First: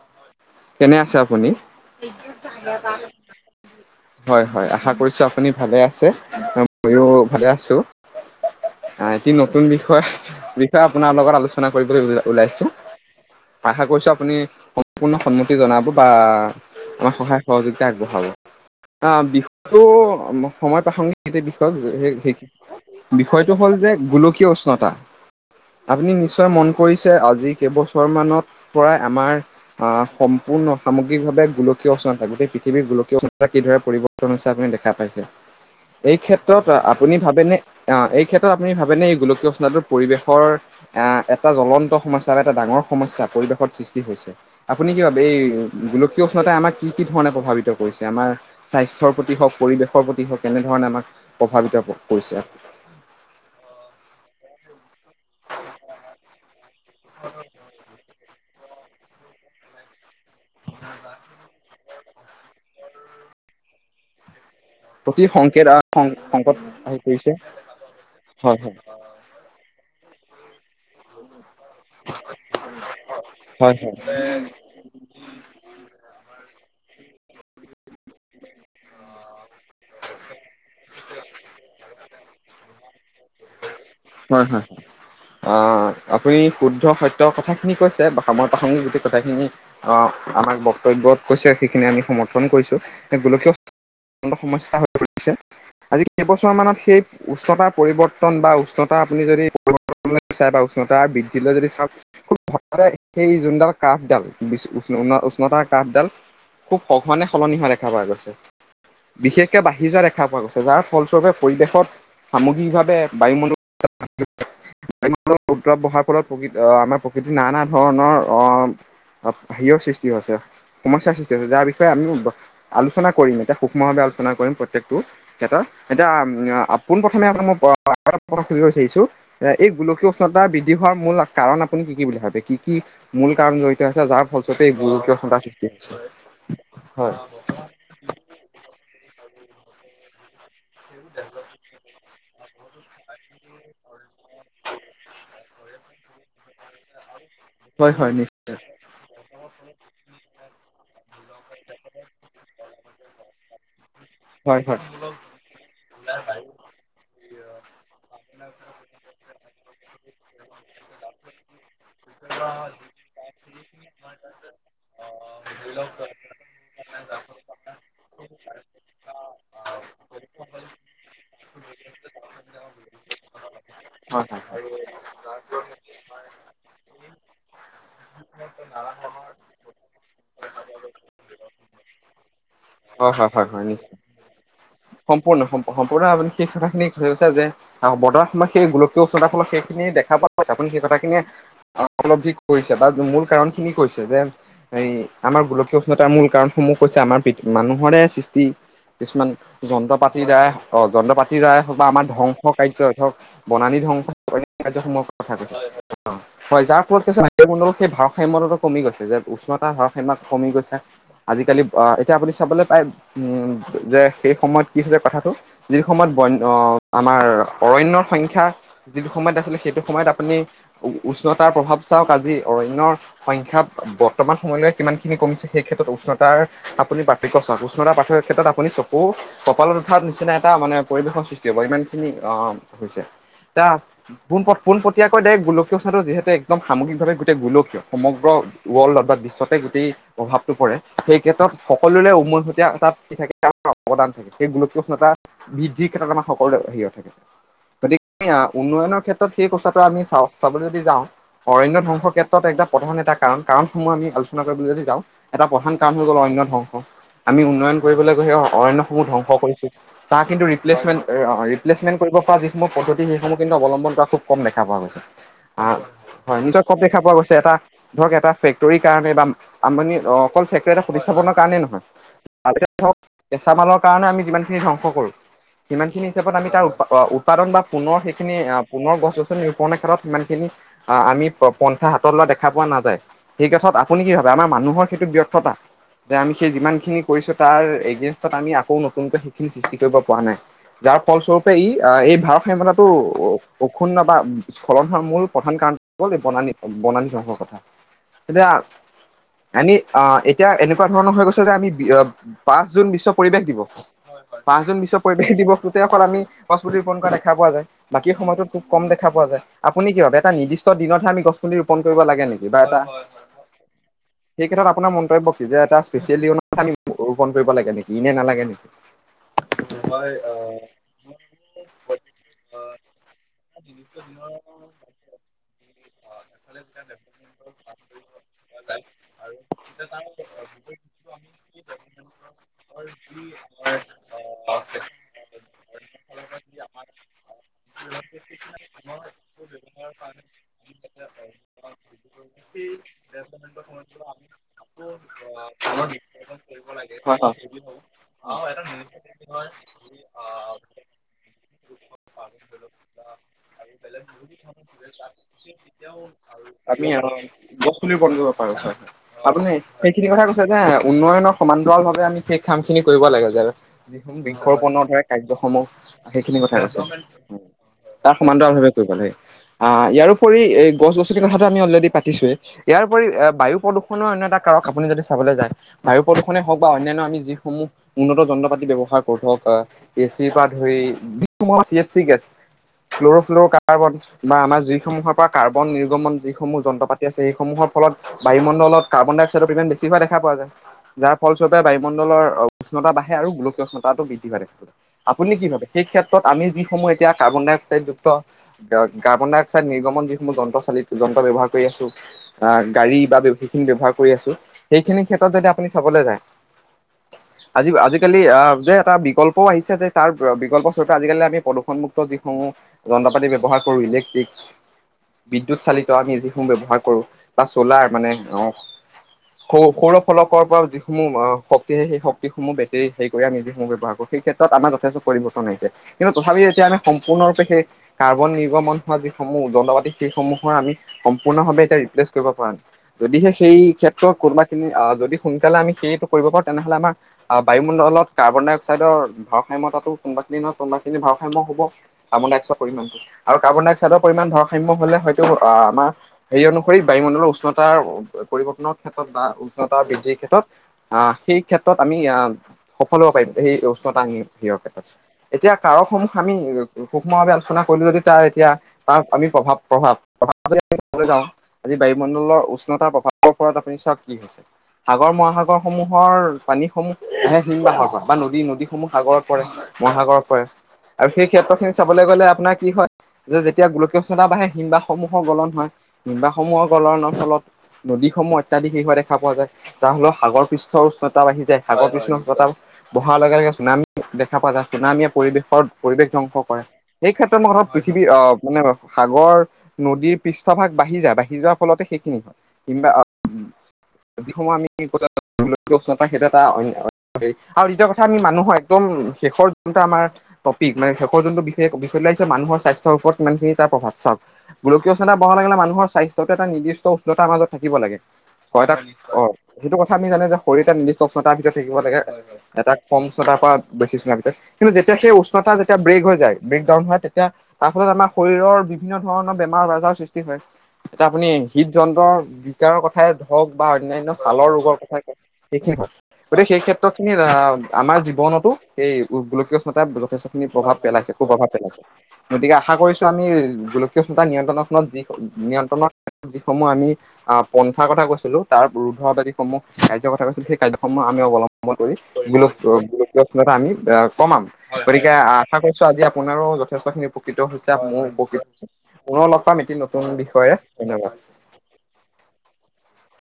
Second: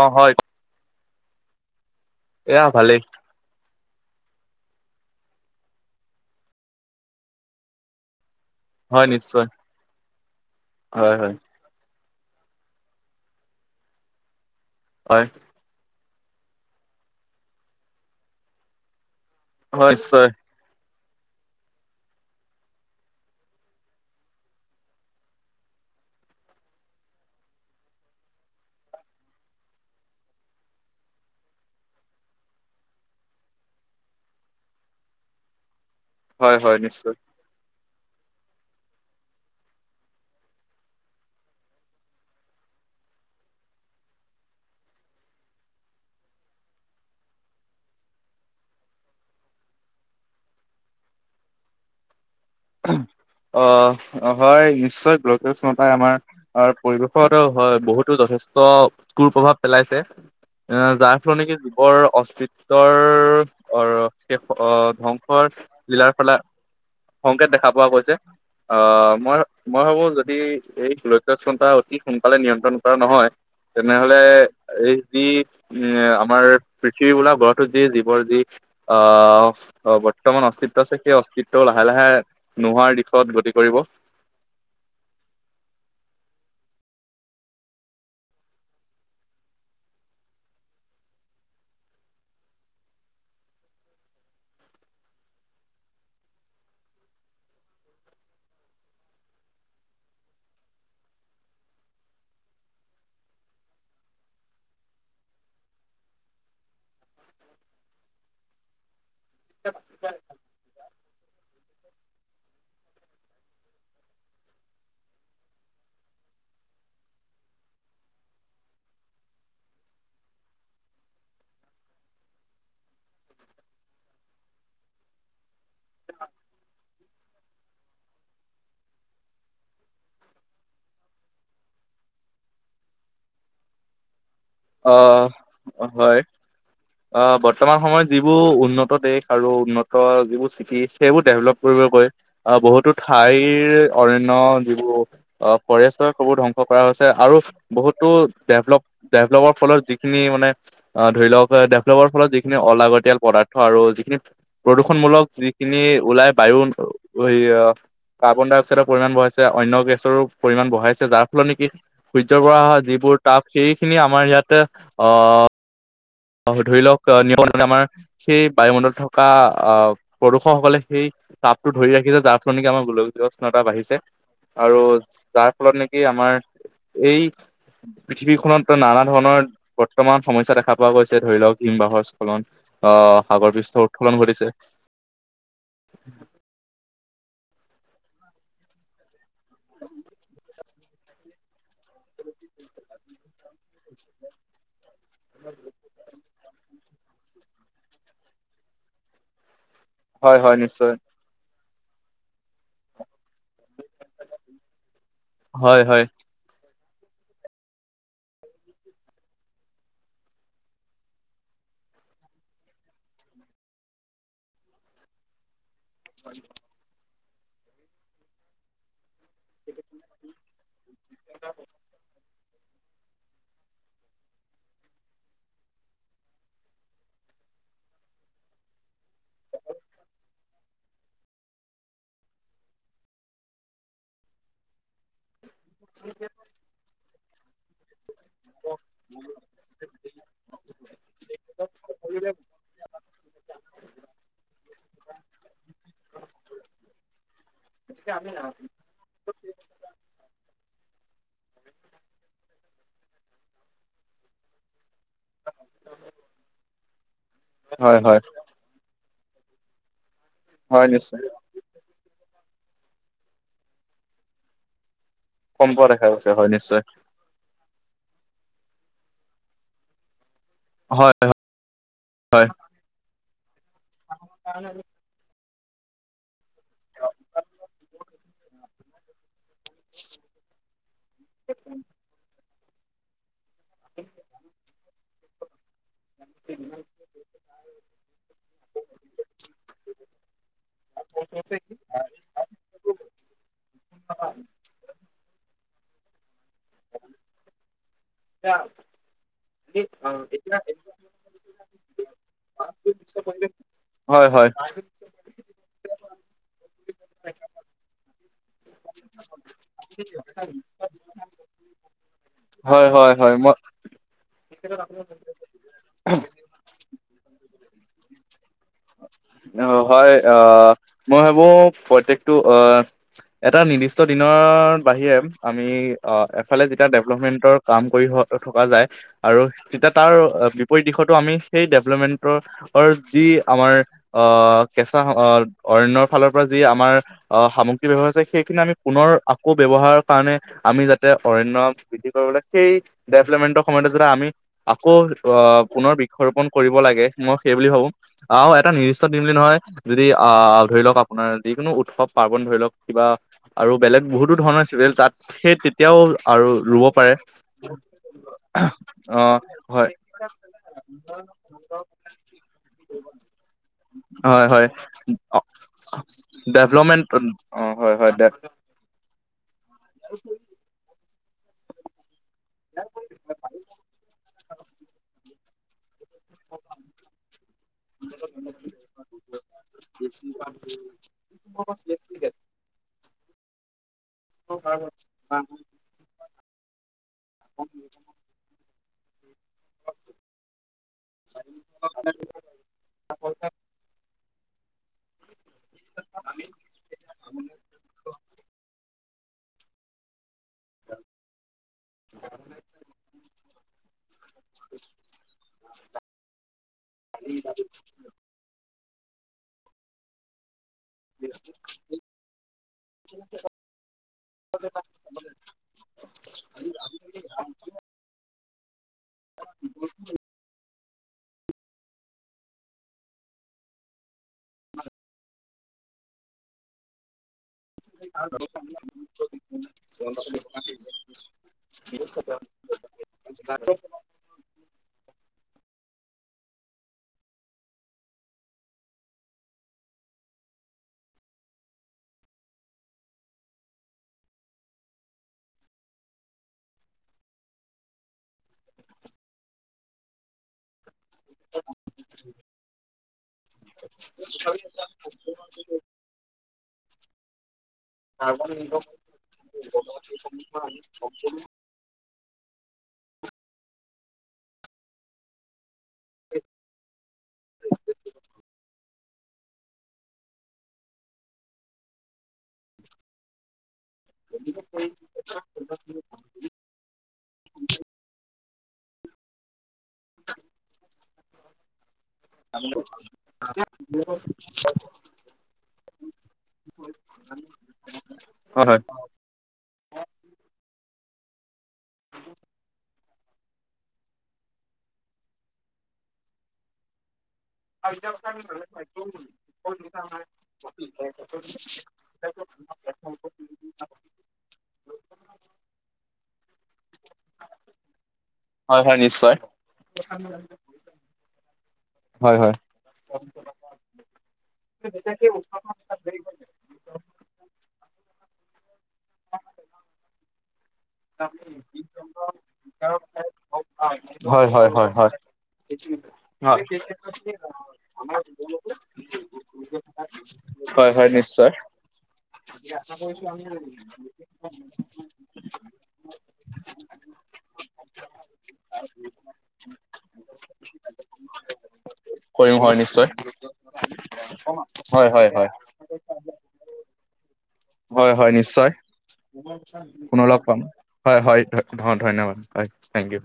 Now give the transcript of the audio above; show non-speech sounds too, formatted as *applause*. অ হয় কেনে আছে আপুনি? এয়া ভালেই হয় হয় আশা কৰিছোঁ আপুনি ভালে আছে ময়ো ভালে আছোঁ। হয় অ', এটি নিশ্চয় নতুন বিষয় বিষয় আপোনাৰ হয় লগত আলোচ আলোচনা কৰিবলৈ ও-ওলাইছোঁ আশা কৰিছোঁ আপুনি সম্পূৰ্ণ হয় সন্ম তি জনাব বা আমাৰ সহায় সহযোগিতা আগবঢ়াব আ, বিষ হয় *unintelligible* হয় নিশ্চয় সময় প্ৰাসংগিক বিষয়েই বিষয়টো হ'ল যে, গোলকীয় উষ্ণতা। আপুনি নিশ্চয় মন কৰিছে আজি কেইবছৰমানত পৰাই আমাৰ আ, সম্পূৰ্ণ সামগ্ৰিকভাৱে গোলকীয় উষ্ণতা গোটেই পৃথিৱীৰ গোলকীয় উষ্ণতা কিদৰে পৰিবহণ হিচাপে দেখা পাইছে, এই হয় হয় ক্ষেত্ৰত নিশ্চয় আপুনি ভাবেনে অ', এই ক্ষেত্ৰত আপুনি ভাবেনে এই গোলকীয় উষ্ণতাৰ পৰিৱেশৰ আ, এটা জ্বলন্ত সমস্যা বা এটা ডাঙৰ সমস্যা পৰিৱেশত সৃষ্টি হৈছে। আপুনি কি ভাবে? এই গোলকীয় উষ্ণতাই আমাক কি কি ধৰণে প্ৰভাৱিত কৰিছে আমাৰ স্বাস্থ্যৰ প্ৰতি হওঁক পৰিৱেশৰ প্ৰতি হওঁক কেনেধৰণে আমাক প্ৰভাৱিত কৰিছে? অ', হয়, নিশ্চয় গোলকীয় উষ্ণতাই আমাৰ আৰু পৰিৱেশত হয়, বহুতো যথেষ্ট কুপ্ৰভাৱ পেলাইছে। এ যাৰ ফলত নেকি যুগৰ অস্তিত্বৰ অ', শেষ অ' প্ৰতি ধ্বংসৰ সংকেত লীলাৰ ফালে সংকট আহি পৰিছে সংকেত দেখা পোৱা গৈছে হয় হয় আ, মই মই ভাবোঁ যদি এই গোলকীয় উষ্ণ তা, অতি সোনকালে নিয়ন্ত্ৰণ কৰা নহয় হয় হয় তেনেহ'লে এই যি উম, আমাৰ পৃথিৱী বোলা গ্ৰহটো যি জীৱৰ যি অ', অ', বৰ্তমান অস্তিত্ব আছে সেই অস্তিত্ব লাহে লাহে নোহোৱাৰ দিশত গতি কৰিব। হয়, হয়। অ', আপুনি শুদ্ধ সত্য কথাখিনি কৈছে বা সময় প্ৰাসংগিক গোটেই কথাখিনি অ', আমাক বক্তব্যত কৈছে সেইখিনি আমি সমৰ্থন কৰিছোঁ গোলকীয় সমস্যা হৈ পৰিছে। আজি কেইবছৰ মানত সেই উষ্ণতা পৰিৱৰ্তন বা উষ্ণতা আপুনি যদি *unintelligible* উষ্ণতা বৃদ্ধি লৈ যদি চাওঁক *inaudible* সেই যোনডাল কাঠডাল বি-উষ্ণ-উষ্ণতাৰ কাঠডাল খুব সঘনে সলনি হোৱা দেখা পোৱা গৈছে। বিশেষকে বাঢ়ি যোৱা দেখা পোৱা গৈছে। যাৰ ফলস্বৰূপে পৰিৱেশত সামগ্ৰিকভাৱে বায়ুমণ্ডল *inaudible* *unintelligible* উত্তাপ বহাৰ ফলত প্ৰকৃৃত অ', আমাৰ প্ৰকৃতি নানা ধৰণৰ অ' হেৰিয়ৰ সৃষ্টি হৈছে সমস্যাৰ সৃষ্টি হৈছে, যাৰ বিষয়ে আমি আলোচনা কৰিম এতিয়া। সূক্ষ্মভাৱে আলোচনা কৰিম প্ৰত্যেকটো ক্ষেত্ৰত, এতিয়া পোনপ্ৰথমে আপোনাক মই *inaudible* সুধিব বিচাৰিছোঁ এ এই গোলকীয় উষ্ণতা বৃদ্ধি হোৱাৰ মূল কাৰণ আপুনি কি কি বুলি ভাবে কি কি? মূল কাৰণ জড়িত আছে যাৰ ফলস্বৰূপে এই গোলকীয় উষ্ণতাৰ সৃষ্টি আহ হৈছে, হয় হয়। আহ বৰ্তমান সময়ত যিবোৰ উন্নত দেশ আৰু উন্নত যিবোৰ চিটি সেইবোৰ ডেভেলপ কৰিব গৈ অ', বহুতো ঠাইৰ অৰণ্য যিবোৰ অ', ফৰেষ্টৰ *unintelligible* বোৰ ধ্বংস কৰা হৈছে আৰু হয় বহুতো হয় নিশ্চয় ডেভলপ ডেভলপৰ ফলত যিখিনি মানে অ', ধৰি লওঁক এই ডেভেলপৰ ফলত যিখিনি অলাগতিয়াল পদাৰ্থ আৰু যিখিনি হয় হয় প্ৰদূষণমূলক খিনি ওলাই বায়ু অ' কাৰ্বন ডাই অক্সাইডৰ পৰিমাণ বঢ়াইছে অন্য গেছৰো পৰিমাণ বঢ়াইছে যাৰ ফলত নেকি সূৰ্যৰ পৰা অহা যিবোৰ তাপ সেইখিনি আমাৰ ইয়াতে অ' ল *unintelligible* ধৰি লওঁক নিয়ৰ মানে আমাৰ সেই বায়ুমণ্ডলত থকা আহ প্ৰদূষকসকলে সেই তাপটো ধৰি ৰাখিছে, যাৰ ফলত নকি আমাৰ গোলকীয় উষ্ণতা বাঢ়িছে। হয় হয় আৰু যাৰ ফলত নেকি আমাৰ এই পৃথিৱীখনত নানা ধৰণৰ বৰ্তমান সমস্যা দেখা পোৱা গৈছে, ধৰি লওঁক হিমবাহৰ স্খলন হয় অ' হয় হয় সাগৰ হয় পৃষ্ঠৰ নিশ্চয় উৎখলন ঘটিছে। সম্পূৰ্ণ সম সম্পূৰ্ণ আপুনি সেই কথাখিনি কৈ গৈছে যে বৰ্তমান সময়ত সেই গোলকীয় উষ্ণতাৰ ফলত সেইখিনি দেখা পাব চগে। আপনি সেই কথাখিনিয়ে উপলদ্ধি কৰিছে, বা মূল কাৰণ খিনি কৈছে। যে এই আমাৰ গোলকীয় উষ্ণতাৰ মূল কাৰণসমূহ হৈছে, আমাৰ মানুহৰে সৃষ্টি কিছুমান যন্ত্ৰ পাত তিৰ হয় দ্বাৰা হয় নিশ্চয় যন্ত্ৰ পাতি দ্বাৰায় হওঁক, বা আমাৰ ধ্বংস কাৰ্য হওঁক বনালী ধ্বংস কাৰ্যসমূহ কথা কৈছে। হয় হয় হয় যাৰ ফলত কি বায়ুমণ্ডলৰ সেই ভাৰসাম্যতটো কমি গৈছে, যে উষ্ণতা ভাৰসাম্যত কমি গৈছে। আজিকালি আ এতিয়া আপুনি চাবলৈ পায় যে সেই সময়ত কি হৈছে কথাটো যি সময়ত বন আমাৰ অৰণ্যয়ৰ সংখ্যা যিটো সময়ত আছিলে সেইটো সময়ত আপুনি উ উষ্ণতাৰ প্ৰভাৱ চাওঁক, আজি অৰণ্যৰ সংখ্যা বৰ্তমান সময়লৈ কিমানখিনি কমিছে সেই ক্ষেত্ৰত উষ্ণতাৰ আপুনি পাৰ্থক্য চাওঁক। উষ্ণাতাৰ পাৰ্থক্যৰ ক্ষেত্ৰত আপুনি চ কু কপালত উঠাত নিচিনা এটা মানে পৰিৱেশৰ সৃষ্টি হ'ব, ইমান খিনি অ' হৈছে। তিয়া পোন পোনপটীয়াকৈ ডাইৰেক্ট গোলকীয় উষ্ণতাটো যিহেতু একদম সামগিকভাৱে গোটেই গোলকীয়। সমগ্ৰ ৱৰ্ল্ডত বা বিশ্বতে গোটেই প্ৰভাৱটো পৰে। সেই ক্ষেত্ৰত সকলোৰে উমৈহতীয়া তাত কি থাকে অৱদান থাকে। সেই গোলকীয় উষ্ণতা বৃদ্ধিৰ ক্ষেত্ৰত আমাৰ সকলোৰে হেৰিয়াত থাকে। গতিকে উন্নয়নৰ ক্ষেত্ৰত সেই কথাটো আমি চাওঁ চাবলৈ যদি যাওঁ অৰণ্য ধ্বংসৰ ক্ষেত্ৰত একদম প্ৰধান এটা কাৰণ। কাৰণসমূহ আমি আলোচনা কৰিবলৈ যদি যাওঁ এটা প্ৰধান কাৰণ হৈ গ'ল অৰণ্য ধ্বংস, আমি উন্নয়ন হয় কৰিবলৈ হয় গৈ সেই অৰণ্যসমূহ ধ্বংস কৰিছোঁ। তাৰ কিন্তু হয় ৰিপ্লেচমেণ্ট নিশ্চয় প্লেচমেণ্ট কৰিব পৰা যিসমূহ পদ্ধতি সেইসমূহ কিন্তু অৱলম্বন কৰা খুব ক'ম দেখা পোৱা গৈছে। কম অ' পোৱা দেখা গৈছে হয় নিজৰ নিশ্চয় কপি খ পোৱা গৈছে। এটা ধৰক এটা ফেক্টৰীৰ কাৰণে বা আম্বানি অকল ফেক্টৰী এটা হয় প্ৰতিস্থাপনৰ কাৰণে নহয়। হয় ধৰক কেঁচা মালৰ কাৰণে আমি যিমানখিনি ধ্বংস কৰো। সিমানখিনি হিচাপত আমি তাৰ উৎপাদন বা পুনৰ সেইখিনি পুনৰ গছ ৰোপণৰ ক্ষেত্ৰত সিমানখিনি আমি পন্থা হাতত লোৱা দেখা পোৱা নাযায়। সেই কথাত আপুনি কি ভাবে? আমাৰ মানুহৰ সেইটো ব্যৰ্থতা। যে আমি সেই যিমান খিনি কৰিছোঁ তাৰ পিছত আমি আকৌ নতুনকৈ সেইখিনি সৃষ্টি কৰিব পৰা নাই। যাৰ ফলস্বৰূপে ই এই ভাৰ সাম্যতাটো অক্ষুন্ন বা স্খলন হোৱাৰ মূল প্ৰধান কাৰণটো হ'ল বনানি, বনানি ধ্বংসৰ কথা। এতিয়া আমি অ, এতিয়া এনেকুৱাঁ ধৰণৰ হৈ গৈছে যে আমি পিচ বা জুন বিশ্ব পৰিৱেশ দিবস, হয় পাঁচ জুন বিশ্ব বিশ্ব পৰিৱেশ দিৱসটোটে আমি গছপুলি ৰোপণ কৰা দেখা পোৱা যায়। বাকী সময়তো খুব কম দেখা পোৱা যায়। আপুনি কি ভাবে? এটা নিৰ্দিষ্ট দিনতহে আমি গছ পুলি ৰোপন কৰিব লাগে নেকি? বা এটা হয়, হয়, হয়। মই সেই ক্ষেত্ৰত আপোনাৰ মন্তব্য কি? যে এটা স্পেচিয়েল দিনতহে আমি ৰোপণ কৰিব লাগে নেকি, ইনেই নালাগে নেকি? অ', হ'য়, অ' মই ভাবো প্ৰত্যেকটো অ' এটা নিৰ্দিষ্ট দিনৰ বাহিৰে আমি অ এফালে যেতিয়া ডেভেলপমেণ্টৰ কাম কৰি থকা যায় আৰু তেতিয়া তাৰ বিপৰীত দিশতো আমি সেই ডেভলপমেণ্টৰৰ যি আমাৰ অ কেঁচা অৰণ্য ফালৰ পৰা যি আমাৰ অ সামগ্ৰী ব্যৱহাৰ হৈছে। সেইখিনি আমি পুনৰ আকৌ ব্যৱহাৰৰ কাৰণে আমি যাতে অৰণ্য বৃদ্ধি কৰিবলৈ সেই ডেভেলপমেন্টৰ সময়তে যদি আমি আকৌ অ পুনৰ বৃক্ষৰোপণ কৰিব লাগে হয় হয়। মই সেই বুলি ভাবো আৰু এটা নি নিৰ্দিষ্ট দিন বুলি নহয় যদি আ ধৰি লওক আপোনাৰ যিকোনো উৎসৱ পাৰ্বন ধৰি লওক কিবা আৰু বেলেগ বহুতো ধৰণৰ *unintelligible* তাত সেই তেতিয়াও আৰু ৰুব আমি আৰু পাৰে গছপুলি ৰোপণ কৰিব পাৰো হয় অ' আপুনি হয়। সেইখিনি কথা কৈছে যে উন্নয়নৰ সমান্তৰাল ভাৱে আমি সেই কাম খিনি কৰিব লাগে যেনে হয় হয় বৃক্ষৰোপন সে কাৰ্যসমূহ সেইখিনি কথা কৈছে ডেভলপমেণ্ট অ' হয় হয় তাৰ দে সমান্তৰাল ভাবে আ ইয়াৰ উপৰি এই গছ গছনিৰ কথাটো আমি অলৰেডি পাতিছোৱেই ইয়াৰ উপৰি এ বায়ু প্ৰদূষণৰ অন্য এটা কাৰক আপুনি যদি চাবলে যায় বায়ু প্ৰদূষণে হওক বা অন্যান্য আমি যিসমূহ উন্নত যন্ত্ৰ পাতি ব্যৱহাৰ কৰোঁ ধৰক আ এ চি পা ধৰি তোম চি এফ চি গেছ ফ্ল'ৰ' ফ্লৰ কাৰ্বন বা আমাৰ যি সমূহৰ পৰা কাৰ্বন নিৰ্গমন যিসমূহ যন্ত্ৰ পাতি আছে সেইসমূহৰ ফলত বায়ুমণ্ডলত কাৰ্বন ডাই অক্সাইডৰ পৰিমাণ বেছি হোৱা দেখা পোৱা যায় যাৰ ফলস্বৰূপে বায়ুমণ্ডলৰ উষ্ণতা বাঢ়ে আৰু গোলকী উষ্ণতাটো বৃদ্ধি হোৱা দেখা যায় আপুনি কি ভাবে সেই ক্ষেত্ৰত আমি যিসমূহ এতিয়া কাৰ্বন ডাই অক্সাইডযুক্ত কা কাৰ্বন ডাই অক্সাইড নিৰ্গমন যিসমূহ যন্ত্ৰ চালিত যন্ত্ৰ ব্যৱহাৰ কৰি আছোঁ আ গাড়ী বা *unintelligible* ব্যৱহাৰ কৰি আছোঁ সেইখিনি ক্ষেত্ৰত যদি আপুনি চাবলে যায় *unintelligible* আজি আজিকালি আ যে এটা বিকল্পও আহিছে যে তাৰ বিকল্প চৰ ত আজিকালি আমি প্ৰদূষণমুক্ত যিসমূহ যন্ত্ৰ পাতি ব্যৱহাৰ কৰো ইলেক্ট্ৰিক বিদ্যুৎ চালিত আমি যিসমূহ ব্যৱহাৰ কৰোঁ, বা চলাৰ মানে আ *unintelligible* ওষৰৰ ফলকৰ পৰা যিসমূহ শক্তি সেই শক্তিসমূহ বেটেৰীত হেৰি কৰি আমি যিসমূহ ব্যৱহাৰ কৰোঁ। সেই ক্ষেত্ৰত আমাৰ যথেষ্ট পৰিবৰ্তন আহিছে। কিন্তু তথাপি এতিয়া আমি সম্পূৰ্ণৰূপে সেই কাৰ্বন নিৰ্গমন হোৱা যি সমূহ যন্ত্ৰপাতি সেইসমূহৰ আমি সম্পূৰ্ণভাৱে এতিয়া ৰিপ্লেচ কৰিব পৰা নাই। যদিহে সেই ক্ষেত্ৰত কোনোবা খিনি আ যদি সোনকালে আমি সেইটো কৰিব পাৰো তেনেহলে আমাৰ আ বায়ুমণ্ডলত কাৰ্বন ডাই অক্সাইডৰ ভাৰসাম্যতাটো কোনোবাখিনি নহয় কোনোবাখিনি ভাৰসাম্য হ'ব। কাৰ্বন ডাই অক্সাইডৰ পৰিমাণটো আৰু কাৰ্বন ডাই অক্সাইডৰ পৰিমাণটো ভাৰসাম্য হলে হয়তো আ আমাৰ সেই অনুসৰি বায়ুমণ্ডলৰ উষ্ণতাৰ পৰিৱৰ্তনৰ ক্ষেত্ৰত বা উষ্ণতা বৃদ্ধিৰ ক্ষেত্ৰত আ সেই ক্ষেত্ৰত আমি আহ সফল হ'ব পাৰিম সেই উষ্ণতা *unintelligible* ক্ষেত্ৰত এতিয়া কাৰক সমূহ আমি সূক্ষ্ম ভাৱে আলোচনা কৰিলো যদি তাৰ এতিয়া সাৰমানু নিৰ্গম তাৰ আমি প্ৰভাৱ প্ৰভাৱ প্ৰভাৱ *unintelligible* চাবলে যাও আজি বায়ুমণ্ডলৰ উষ্ণতাৰ প্ৰভাৱৰ ওপৰত আপুনি চাওক কি হৈছে সাগৰ মহাসাগৰসমূহৰ পানীসমূহে *unintelligible* বা নদী নদীসমূহ সাগৰত পৰে মহাসাগৰত পৰে আৰু সেই ক্ষেত্ৰ খিনি চাবলে গলে আপোনাৰ কি হয় যে এতিয়া গোলকীয় উষ্ণতা বাঢ়ে হিমবাসসমূহৰ গলন হয় হিমবাসসমূহৰ গলনৰ ফলত নদীসমূহ ইত্যাদি শেষ হোৱা দেখা পোৱা যায় যাৰ ফলত সাগৰ পৃষ্ঠৰ উষ্ণতা বাঢ়ি যায়‌ সাগৰ পৃষ্ঠ *inaudible* বহাৰ লগে লগে চুনামী দেখা পোৱা যায়, চুনামীয়ে পৰিৱেশৰ, পৰিৱেশ ধ্বংস কৰে। সেই ক্ষেত্ৰত, মই পৃথিৱীৰ অ, মানে হয় হয় সাগৰ নদীৰ পৃষ্ঠভাগ বাঢ়ি যায়, বাঢ়ি যোৱাৰ ফলতে সেইখিনি হ'য়। কিম্বা উম, যিসময় আমি গৈছো এ, সেইটো এটা আৰু দ্বিতীয় কথা, আমি মানুহৰ একদম শেষৰ যোনটো আমাৰ টপিক, মানে শেষৰ জনটো বিষয়ে পেলাইছে, মানুৰ স্বাস্থ্যৰ ওপৰত *unintelligible* প্ৰভাৱ চাওঁক, গোলকীয় চা, বহা লগে, মানুহৰ স্বাস্থ্য এটা নিৰ্দিষ্ট উষ্ণতাৰ মাজত থাকিব লাগে। হয়, এটা অ, সেইটো কথা আমি জানো, যে শৰীৰ এটা নিৰ্দিষ্ট উচ্চতাৰ ভিতৰত থাকিব লাগে। হয় হয়। এটা কম উষ্ণতাৰ পৰা বেছি *inaudible* পিছত কিন্তু যেতিয়া সেই উষ্ণতা যেতিয়া ব্ৰেক হৈ যায়। ব্ৰেকডাউন হয়, তেতিয়া তাৰ ফলত আমাৰ শৰীৰৰ বিভিন্ন ধৰণৰ বেমাৰ- আজাৰৰ সৃষ্টি হয়। এতিয়া আপুনি হৃদযন্ত্ৰৰ, বিকাৰৰ কথাই ধৰক বা অন্যান্য ছালৰ হয় হয় হয় ৰোগৰ হয় কথাই হয়। ক'ওক। সেইখিনি হয়, গতিকে সেই ক্ষেত্ৰত খিনি আমাৰ জীৱনতো সেই গোলকীয় উষ্ণতা যথেষ্ট খিনি প্ৰভাৱ হয় হয় পেলাইছে, কু- প্ৰভাৱ নিশ্চয় পেলাইছে গতিকে আশা কৰিছো আমি সেই গোলকীয় উষ্ণতা নিয়ন্ত্ৰণখনত, যি নিয়ন্ত্ৰণৰত যিসমূহ আমি আহ পন্থাৰ কথা কৈছিলো, তাৰ উৰ্ধত যিসমূহ কাৰ্য কথা কৈছিলো সেই কাৰ্যসমূহ আমি অৱলম্ব অবলম্বন কৰি গল, কৰিম হয় নিশ্চয় গোলকীয় উষ্ণতা আমি কমাম, হয় গতিকে হয় হয় আশা কৰিছো ছ, আজি আপোনাৰো যথেষ্টখিনি উপকৃত হৈছে। মই হয় হয় উপকৃত, নিশ্চয়। পুনৰ লগ পাম এটি নতুন পুনৰ লগ বিষয়েৰে পাম ধন্যবাদ। হয় হয় ধ ধন্যবাদ হয়, থেংক ইউ।